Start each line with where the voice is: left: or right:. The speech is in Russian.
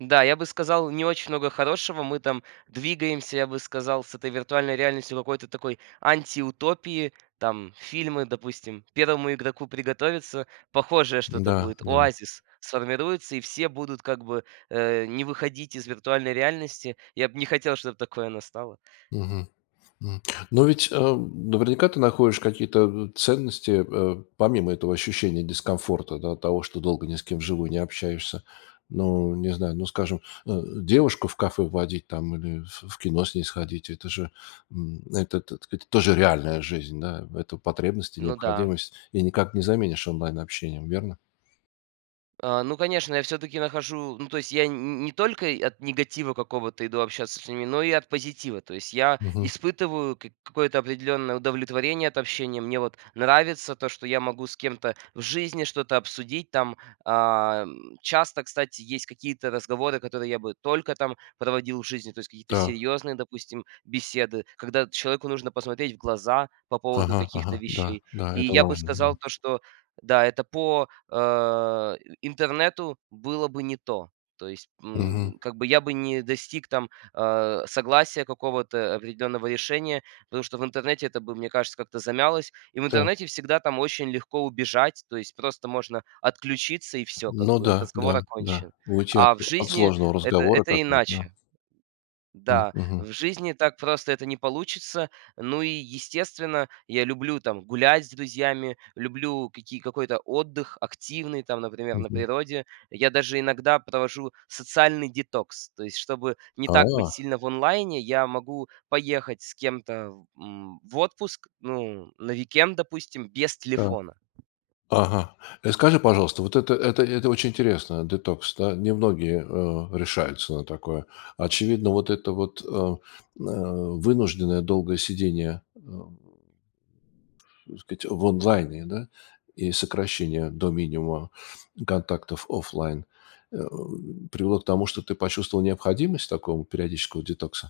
right: Да, я бы сказал, не очень много хорошего. Мы там двигаемся, я бы сказал, с этой виртуальной реальностью к какой-то такой антиутопии. Там фильмы, допустим, "Первому игроку приготовиться", похожее что-то
left: Да,
right: будет.
left: да.
right: "Оазис" сформируется, и все будут как бы, э, не выходить из виртуальной реальности. Я бы не хотел, чтобы такое настало.
left: Мгм. М. Но ведь, эм, наверняка ты находишь какие-то н ценности, э, помимо этого ощущения дискомфорта, да, от того, что долго ни с кем вживую не общаешься. Но, не знаю, ну, скажем, ну, девушку в кафе водить там или ф в кино с ней сходить. Это же, м, это, так сказать, это же реальная жизнь, да, в эту потребность и
right: Ну да.
left: необходимость, и никак не заменишь онлайн-общением, верно?
right: А, ну конечно, я всё-таки нахожу, ну то есть я н ни не только от негатива какого-то иду общаться с ними, но и от позитива. То есть я
left: Мгм.
right: испытываю кик какое-то определённое удовлетворение от общения. Мне вот нравится то, что я могу с кем-то в жизни что-то обсудить. Там, а, м, часто, кстати, есть какие-то разговоры, которые я бы только там проводил в жизни, то есть какие-то
left: Так.
right: серьёзные, допустим, беседы, когда вот человеку нужно посмотреть в глаза по поводу
left: Ага
right: каких-то
left: ага, да
right: вещей.
left: да,
right: И
left: это
right: я бы
left: важно. Да.
right: сказал то, что да, это по, э, и интернету было бы не то. То есть,
left: Мгм.
right: м, как бы я бы не достиг там, э, согласия, какого-то определенного решения, потому что в интернете это бы, мне кажется, как-то замялось. И в
left: Так.
right: интернете всегда там очень легко убежать. То есть просто можно отключиться и всё, как
left: Ну
right: бы,
left: да,
right: разговор
left: да, да,
right: окончен. А
left: улучать
right: в
left: в от
right: жизни
left: сложного
right: это,
left: разговора,
right: это
left: как бы, вот, да?
right: иначе.
left: М,
right: Да,
left: мгм.
right: в жизни так просто это не получится. Ну и, естественно, я люблю там гулять с друзьями, люблю какие какой-то отдых активный там, например, на
left: Мгм.
right: природе. Я даже иногда провожу социальный детокс. То есть, чтобы не так быть
left: А.
right: сильно в онлайне, я могу поехать с кем-то в м, в отпуск, ну, на уикенд, допустим, без
left: Так.
right: телефона.
left: Ага. И скажи, пожалуйста, вот это это это очень интересно, детокс. Да? Немногие, э, решаются на такое. Очевидно, вот это вот, э, м, э, вынужденное долгое сидение, эм, так сказать, в онлайне, да? И сокращение до минимума контактов офлайн, э, привело к тому, что ты почувствовал необходимость такого периодического детокса?